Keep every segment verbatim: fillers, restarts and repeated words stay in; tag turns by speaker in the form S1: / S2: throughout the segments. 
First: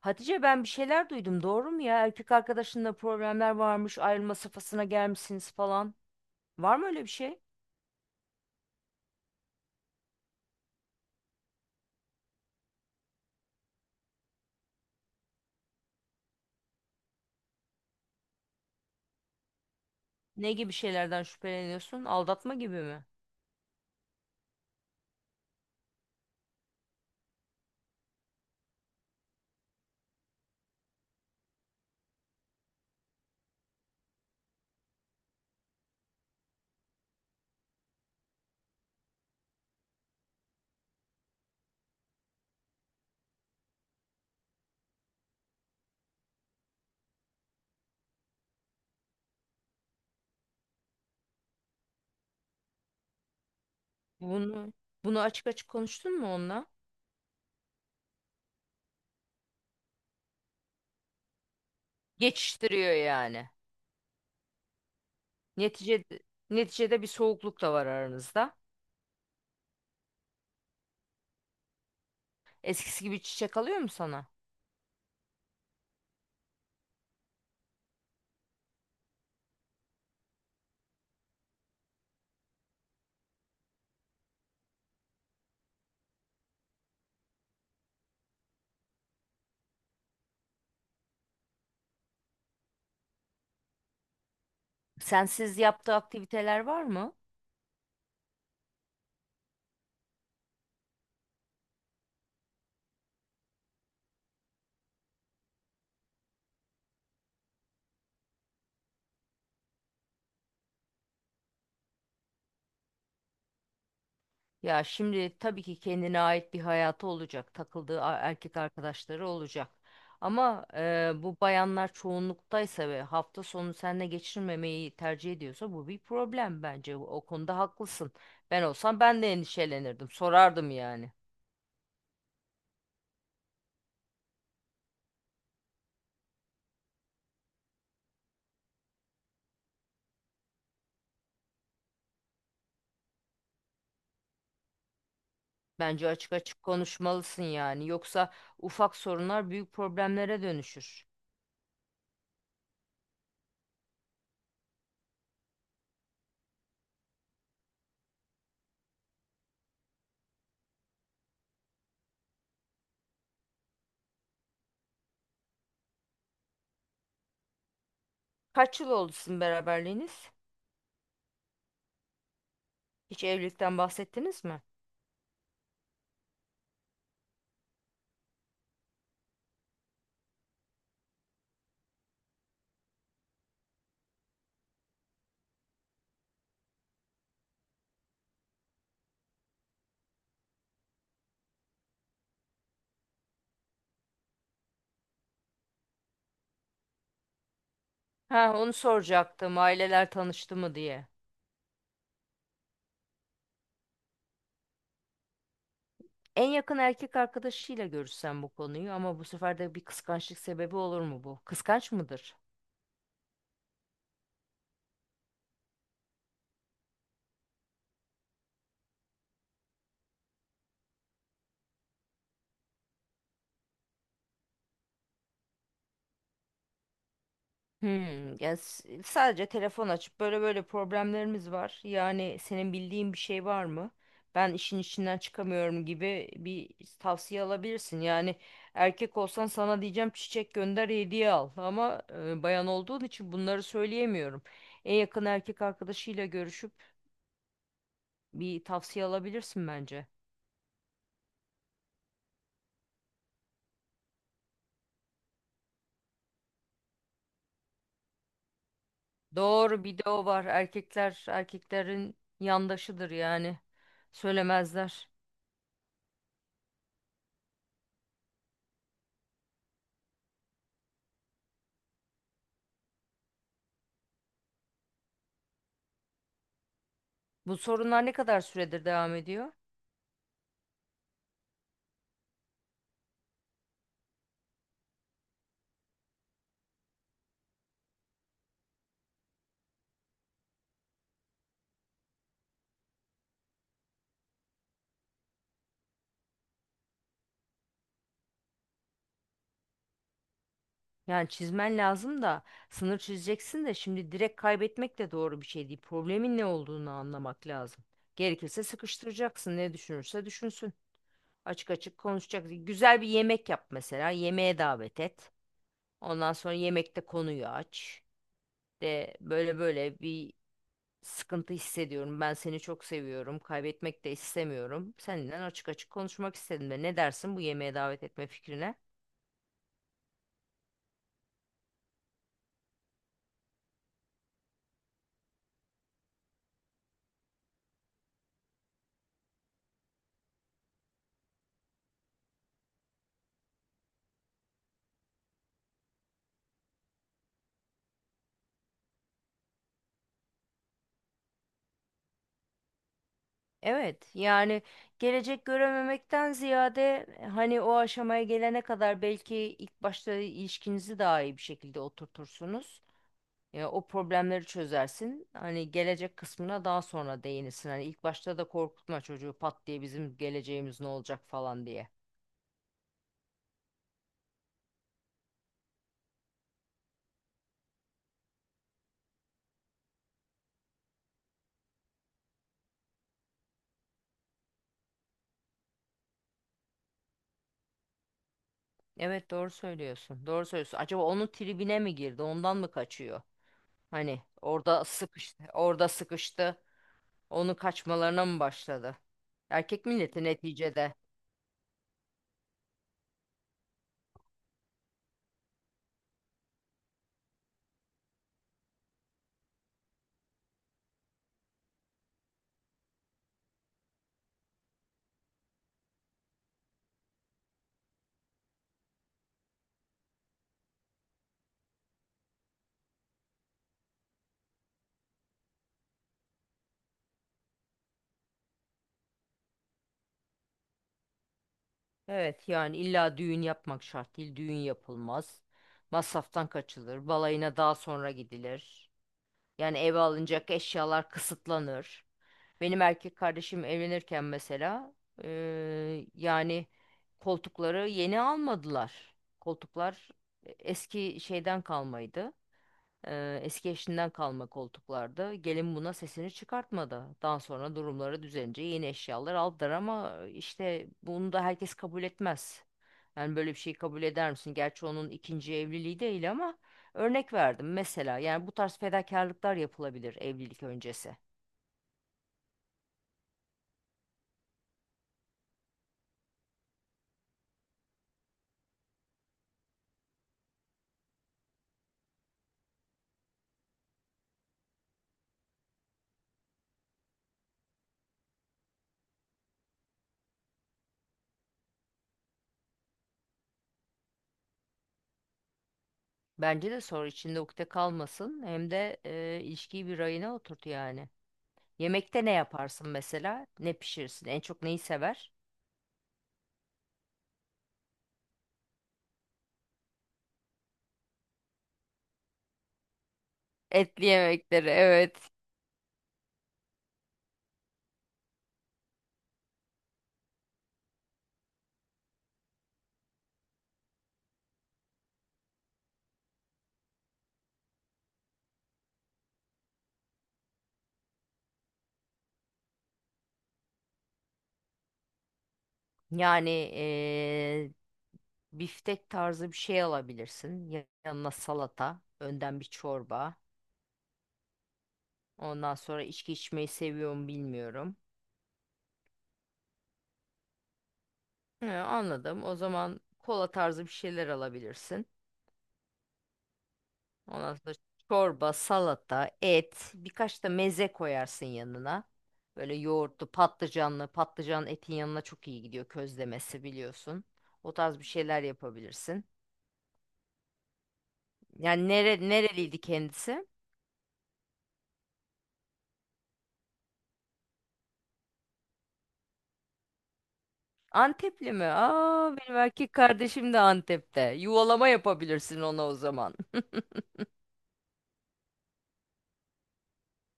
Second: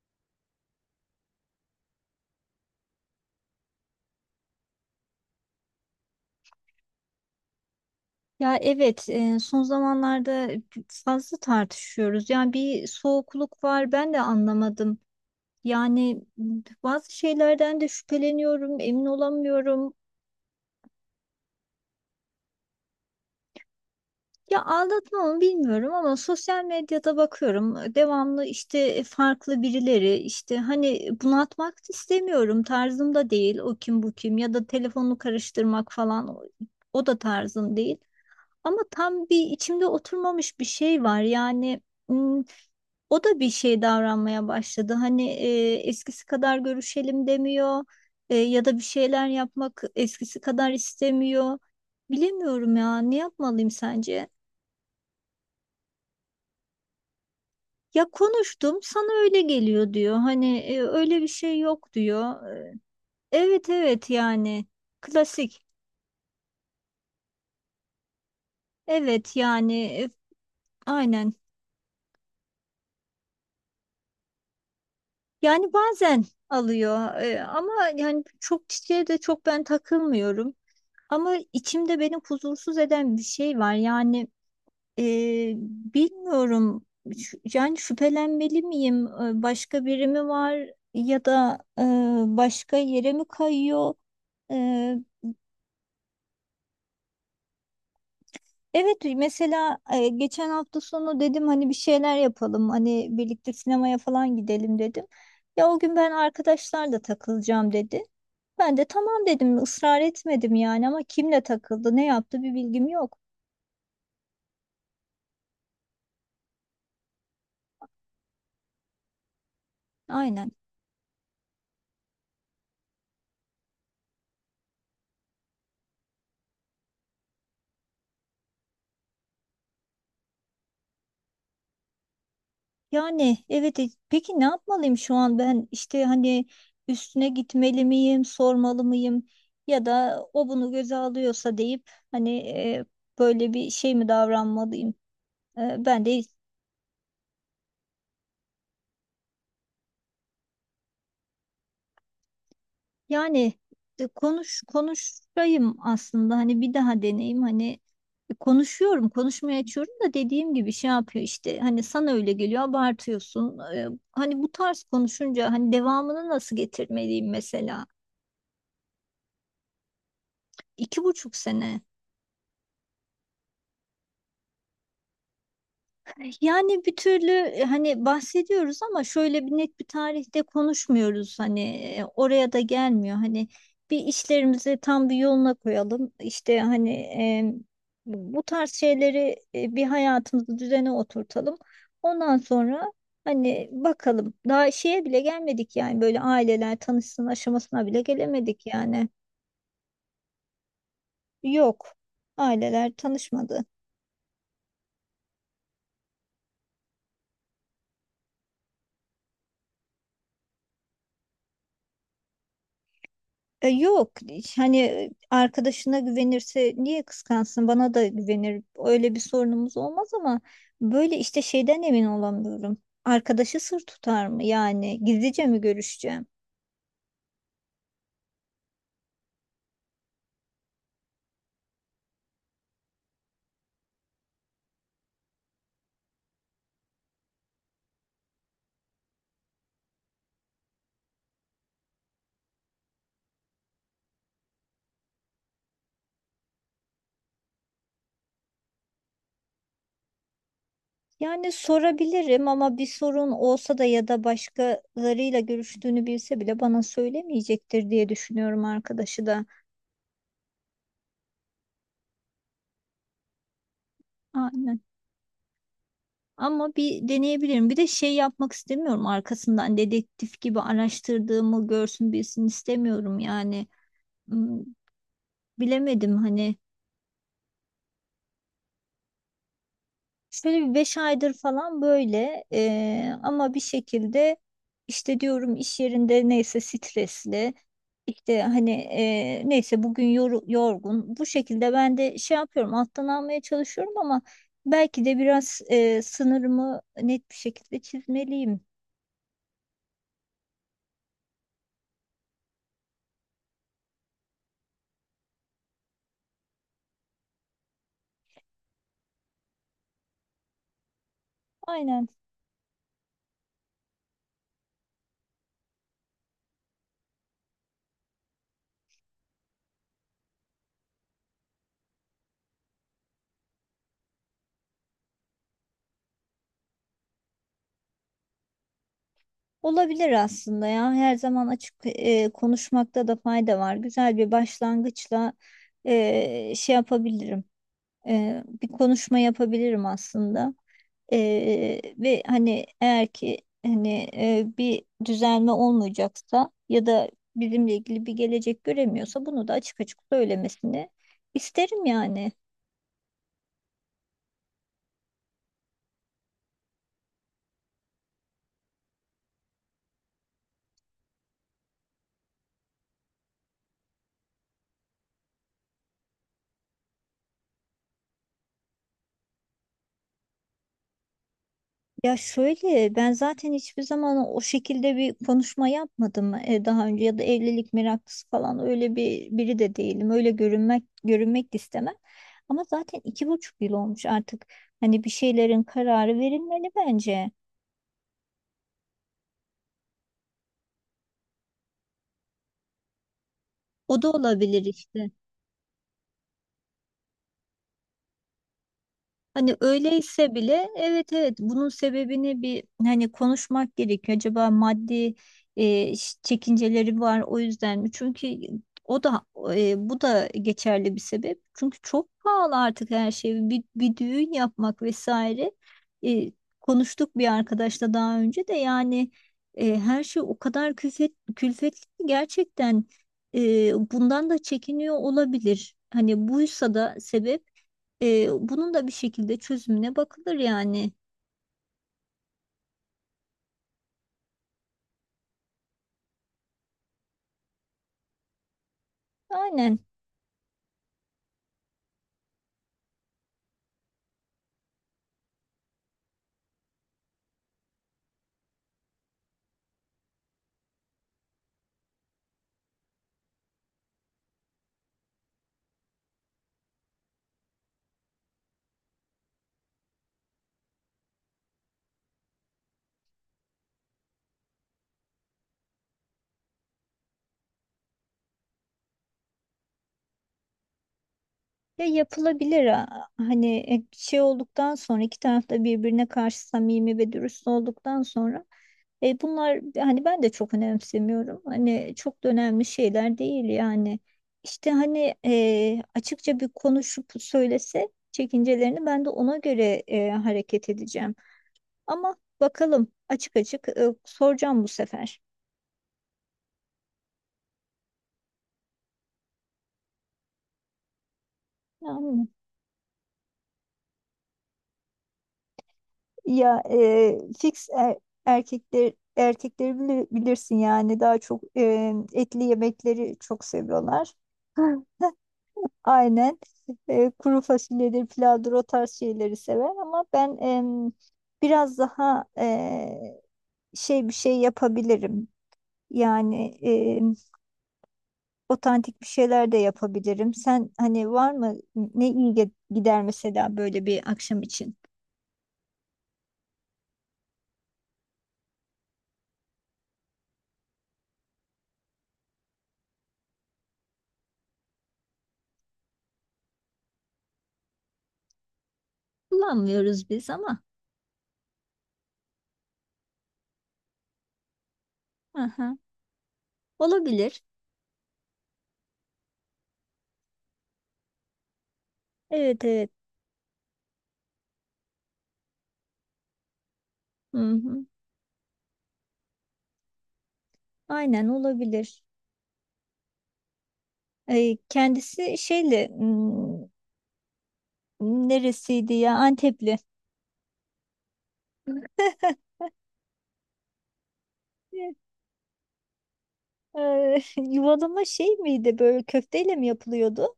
S1: Hatice, ben bir şeyler duydum, doğru mu ya? Erkek arkadaşınla problemler varmış, ayrılma safhasına gelmişsiniz falan. Var mı öyle bir şey?
S2: Ya evet e, son zamanlarda fazla tartışıyoruz. Yani bir soğukluk var, ben de anlamadım. Yani m, bazı şeylerden de şüpheleniyorum, emin olamıyorum.
S1: Ne gibi şeylerden şüpheleniyorsun? Aldatma gibi mi?
S2: Ya aldatma mı bilmiyorum ama sosyal medyada bakıyorum. Devamlı işte farklı birileri, işte hani bunaltmak da istemiyorum. Tarzım da değil, o kim bu kim, ya da telefonu karıştırmak falan, o o da tarzım değil. Ama tam bir içimde oturmamış bir şey var. Yani m, o da bir şey davranmaya başladı. Hani e, eskisi kadar görüşelim demiyor. E, ya da bir şeyler yapmak eskisi kadar istemiyor. Bilemiyorum ya, ne yapmalıyım sence?
S1: Bunu bunu açık açık konuştun mu onunla?
S2: Ya konuştum, sana öyle geliyor diyor. Hani e, öyle bir şey yok diyor.
S1: Geçiştiriyor yani.
S2: Evet, evet, yani klasik.
S1: Neticede neticede bir soğukluk da var aranızda.
S2: Evet yani, e, aynen.
S1: Eskisi gibi çiçek alıyor mu sana?
S2: Yani bazen alıyor e, ama yani çok çiçeğe de çok ben takılmıyorum. Ama içimde beni huzursuz eden bir şey var. Yani e, bilmiyorum. Ş- yani şüphelenmeli miyim? E, Başka biri mi var, ya da e, başka yere mi kayıyor? E,
S1: Sensiz yaptığı aktiviteler var mı?
S2: evet mesela, e, geçen hafta sonu dedim hani bir şeyler yapalım. Hani birlikte sinemaya falan gidelim dedim. Ya o gün ben arkadaşlarla takılacağım dedi. Ben de tamam dedim, ısrar etmedim yani, ama kimle takıldı, ne yaptı bir bilgim yok.
S1: Ya şimdi tabii ki kendine ait bir hayatı olacak, takıldığı a- erkek arkadaşları olacak.
S2: Aynen.
S1: Ama e, bu bayanlar çoğunluktaysa ve hafta sonu seninle geçirmemeyi tercih ediyorsa bu bir problem bence. O o konuda haklısın. Ben olsam ben de endişelenirdim, sorardım yani.
S2: Yani evet, e, peki ne yapmalıyım şu an ben, işte hani üstüne gitmeli miyim, sormalı mıyım, ya da o bunu göze alıyorsa deyip hani e, böyle bir şey mi davranmalıyım? E, ben
S1: Bence
S2: de
S1: açık açık konuşmalısın yani. Yoksa ufak sorunlar büyük problemlere dönüşür.
S2: yani, e, konuş konuşayım aslında, hani bir daha deneyim hani. Konuşuyorum, konuşmaya açıyorum da dediğim gibi şey yapıyor işte, hani sana öyle geliyor abartıyorsun. Ee, hani bu tarz konuşunca hani devamını nasıl getirmeliyim mesela?
S1: Kaç yıl oldu sizin beraberliğiniz?
S2: İki buçuk sene.
S1: Hiç evlilikten bahsettiniz mi?
S2: Yani bir türlü e, hani bahsediyoruz ama şöyle bir net bir tarihte konuşmuyoruz, hani e, oraya da gelmiyor hani, bir işlerimizi tam bir yoluna koyalım, işte hani e, bu tarz şeyleri, e, bir hayatımızı düzene oturtalım ondan sonra, hani bakalım, daha şeye bile gelmedik yani, böyle aileler tanışsın aşamasına bile
S1: Ha,
S2: gelemedik
S1: onu
S2: yani.
S1: soracaktım. Aileler tanıştı mı diye.
S2: Yok, aileler tanışmadı.
S1: En yakın erkek arkadaşıyla görüşsen bu konuyu, ama bu sefer de bir kıskançlık sebebi olur mu bu? Kıskanç mıdır?
S2: E, yok, hani arkadaşına güvenirse niye kıskansın, bana da güvenir, öyle bir sorunumuz olmaz ama böyle işte şeyden emin olamıyorum, arkadaşı sır tutar mı, yani gizlice mi görüşeceğim,
S1: Hmm, yani s- sadece telefon açıp böyle böyle problemlerimiz var. Yani senin bildiğin bir şey var mı? Ben işin içinden çıkamıyorum gibi bir tavsiye alabilirsin. Yani erkek olsan sana diyeceğim çiçek gönder, hediye al. Ama e, bayan olduğun için bunları söyleyemiyorum. En yakın erkek arkadaşıyla görüşüp bir tavsiye alabilirsin bence.
S2: yani sorabilirim ama bir sorun olsa da ya da başkalarıyla görüştüğünü bilse bile bana söylemeyecektir diye düşünüyorum, arkadaşı da
S1: Doğru, bir de o var. Erkekler erkeklerin yandaşıdır yani.
S2: aynen,
S1: Söylemezler.
S2: ama bir deneyebilirim, bir de şey yapmak istemiyorum arkasından, dedektif gibi araştırdığımı görsün bilsin istemiyorum yani. Hmm, Bilemedim hani.
S1: Bu sorunlar ne kadar süredir devam ediyor?
S2: Şöyle bir beş aydır falan böyle, eee, ama bir şekilde işte diyorum, iş yerinde neyse stresli, işte hani eee, neyse bugün yor- yorgun, bu şekilde ben de şey yapıyorum, alttan almaya çalışıyorum ama belki de biraz eee, sınırımı net bir şekilde çizmeliyim.
S1: Yani çizmen lazım da, sınır çizeceksin de, şimdi direkt kaybetmek de doğru bir şey değil. Problemin ne olduğunu anlamak lazım. Gerekirse sıkıştıracaksın. Ne düşünürse düşünsün. Açık açık
S2: Aynen,
S1: konuşacak. Güzel bir yemek yap mesela. Yemeğe davet et. Ondan sonra yemekte konuyu aç. De böyle böyle bir sıkıntı hissediyorum. Ben seni çok seviyorum. Kaybetmek de istemiyorum. Senden açık açık konuşmak istedim, de. Ne dersin bu yemeğe davet etme fikrine?
S2: olabilir aslında ya, her zaman açık eee, konuşmakta da fayda var, güzel bir başlangıçla eee, şey yapabilirim. E, bir konuşma yapabilirim aslında. E, ve hani eğer ki hani, e, bir düzelme olmayacaksa ya da bizimle ilgili bir gelecek göremiyorsa bunu da açık açık söylemesini isterim yani.
S1: Evet, yani gelecek görememekten ziyade e, hani o aşamaya gelene kadar belki ilk başta ilişkinizi daha iyi bir şekilde oturtursunuz. Ya o problemleri çözersin. Hani gelecek kısmına daha sonra değinirsin. Hani ilk başta da korkutma çocuğu pat diye bizim geleceğimiz ne olacak falan diye.
S2: Ya şöyle, ben zaten hiçbir zaman o şekilde bir konuşma yapmadım e, daha önce, ya da evlilik meraklısı falan öyle bir biri de değilim. Öyle görünmek görünmek de istemem. Ama zaten iki buçuk yıl olmuş artık. Hani bir şeylerin kararı verilmeli bence.
S1: Evet, doğru söylüyorsun. Doğru söylüyorsun. Acaba onun tribine mi girdi? Ondan mı kaçıyor?
S2: O da
S1: Hani
S2: olabilir
S1: orada
S2: işte.
S1: sıkıştı. Orada sıkıştı. Onun kaçmalarına mı başladı?
S2: Hani
S1: Erkek milleti
S2: öyleyse bile,
S1: neticede.
S2: evet, evet, bunun sebebini bir hani konuşmak gerekiyor. Acaba maddi e, ş- çekinceleri var, o yüzden mi? Çünkü o da, e, bu da geçerli bir sebep. Çünkü çok pahalı artık her şey. Bir, bir düğün yapmak vesaire. E, Konuştuk bir arkadaşla daha önce de, yani e, her şey o kadar külfet, külfetli ki gerçekten, e, bundan da çekiniyor olabilir. Hani buysa da sebep. Ee, bunun da bir şekilde çözümüne bakılır yani.
S1: Evet yani, illa düğün yapmak şart değil. Düğün yapılmaz. Masraftan kaçılır. Balayına daha sonra gidilir. Yani
S2: Aynen.
S1: eve alınacak eşyalar kısıtlanır. Benim erkek kardeşim evlenirken mesela, eee, yani koltukları yeni almadılar. Koltuklar eski şeyden kalmaydı. Eee, eski eşinden kalma koltuklardı. Gelin buna sesini çıkartmadı. Daha sonra durumları düzelince yeni eşyalar aldılar, ama işte bunu da herkes kabul etmez. Yani böyle bir şeyi kabul eder misin? Gerçi onun ikinci evliliği değil ama örnek verdim mesela. Yani bu tarz fedakarlıklar yapılabilir evlilik öncesi.
S2: Ya yapılabilir, ha- hani e, şey olduktan sonra, iki tarafta birbirine karşı samimi ve dürüst olduktan sonra e, bunlar, hani ben de çok önemsemiyorum. Hani çok da önemli şeyler değil yani. İşte hani e, açıkça bir konuşup söylese çekincelerini, ben de ona göre e, hareket edeceğim. Ama bakalım, açık açık e, soracağım bu sefer.
S1: Bence de soru içinde ukde kalmasın. Hem de e, ilişkiyi bir rayına oturt yani. Yemekte
S2: Yani.
S1: ne yaparsın mesela? Ne pişirirsin? En çok neyi sever?
S2: Ya e, fix e- erkekler erkekleri bili- bilirsin yani, daha çok e, etli yemekleri çok
S1: Etli
S2: seviyorlar.
S1: yemekleri, evet.
S2: Aynen. E, kuru fasulyedir, pilavdır, o tarz şeyleri sever ama ben em, biraz daha e, şey bir şey yapabilirim. Yani em, otantik bir şeyler de yapabilirim. Sen hani var mı ne iyi ge- gider mesela böyle bir akşam için?
S1: Yani e, biftek tarzı bir şey alabilirsin. Ya- Yanına salata, önden bir çorba. Ondan sonra içki içmeyi seviyorum, bilmiyorum.
S2: Kullanmıyoruz biz ama.
S1: He, anladım. O zaman kola tarzı bir şeyler alabilirsin.
S2: Aha. Olabilir.
S1: Ondan sonra çorba, salata, et, birkaç da meze koyarsın yanına.
S2: Evet,
S1: Böyle
S2: evet.
S1: yoğurtlu, patlıcanlı; patlıcan etin yanına çok iyi gidiyor, közlemesi biliyorsun.
S2: Hı
S1: O
S2: hı.
S1: tarz bir şeyler yapabilirsin.
S2: Aynen,
S1: Yani
S2: olabilir.
S1: nere, nereliydi kendisi?
S2: Ee, kendisi şeyli, hmm, neresiydi ya, Antepli.
S1: Antepli mi? Aa, benim erkek kardeşim de Antep'te. Yuvalama yapabilirsin ona o zaman.
S2: Ee, yuvalama şey miydi, böyle köfteyle mi yapılıyordu?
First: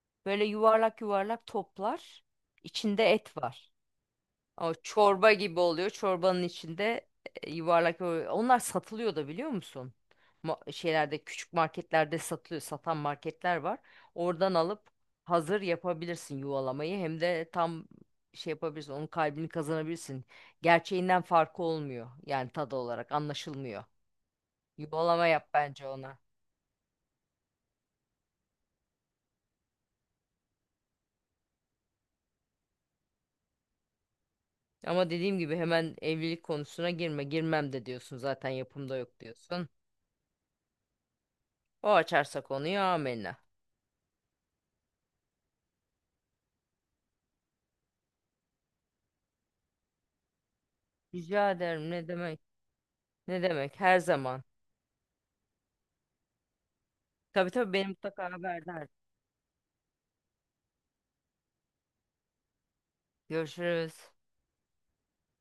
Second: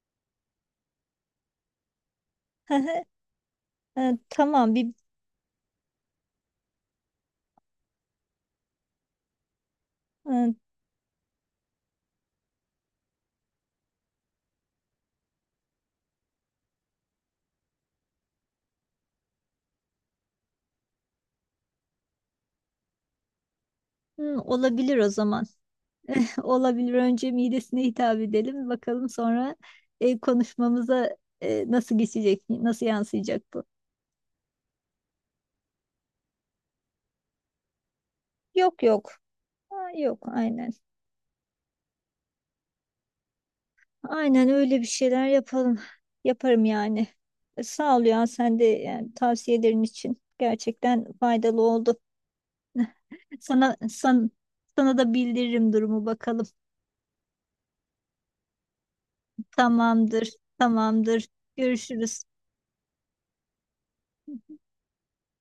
S1: Böyle yuvarlak yuvarlak toplar. İçinde et var.
S2: Ee,
S1: O
S2: Tamam, bir
S1: çorba gibi oluyor. Çorbanın içinde e, yuvarlak böyle- onlar satılıyor da, biliyor musun?
S2: e,
S1: Ma- şeylerde, küçük marketlerde satılıyor. Satan marketler var. Oradan alıp hazır yapabilirsin yuvalamayı. Hem de tam şey yapabilirsin. Onun kalbini kazanabilirsin. Gerçeğinden farkı olmuyor. Yani tadı olarak anlaşılmıyor.
S2: hı, olabilir o
S1: Yuvalama
S2: zaman.
S1: yap bence ona.
S2: Olabilir, önce midesine hitap edelim, bakalım sonra e, konuşmamıza e, nasıl geçecek, nasıl yansıyacak bu?
S1: Ama dediğim gibi hemen evlilik konusuna girme. Girmem de diyorsun zaten,
S2: Yok,
S1: yapımda
S2: yok.
S1: yok diyorsun.
S2: Ha, yok, aynen.
S1: O açarsa konuyu, amenna.
S2: Aynen, öyle bir şeyler yapalım. Yaparım yani. E, Sağ ol ya, sen de yani tavsiyelerin için gerçekten
S1: Rica
S2: faydalı
S1: ederim,
S2: oldu.
S1: ne demek. Ne
S2: Sana
S1: demek? Her
S2: san-
S1: zaman.
S2: sana da bildiririm durumu, bakalım.
S1: Tabii tabii, beni mutlaka haberdar.
S2: Tamamdır. Tamamdır. Görüşürüz.
S1: Görüşürüz.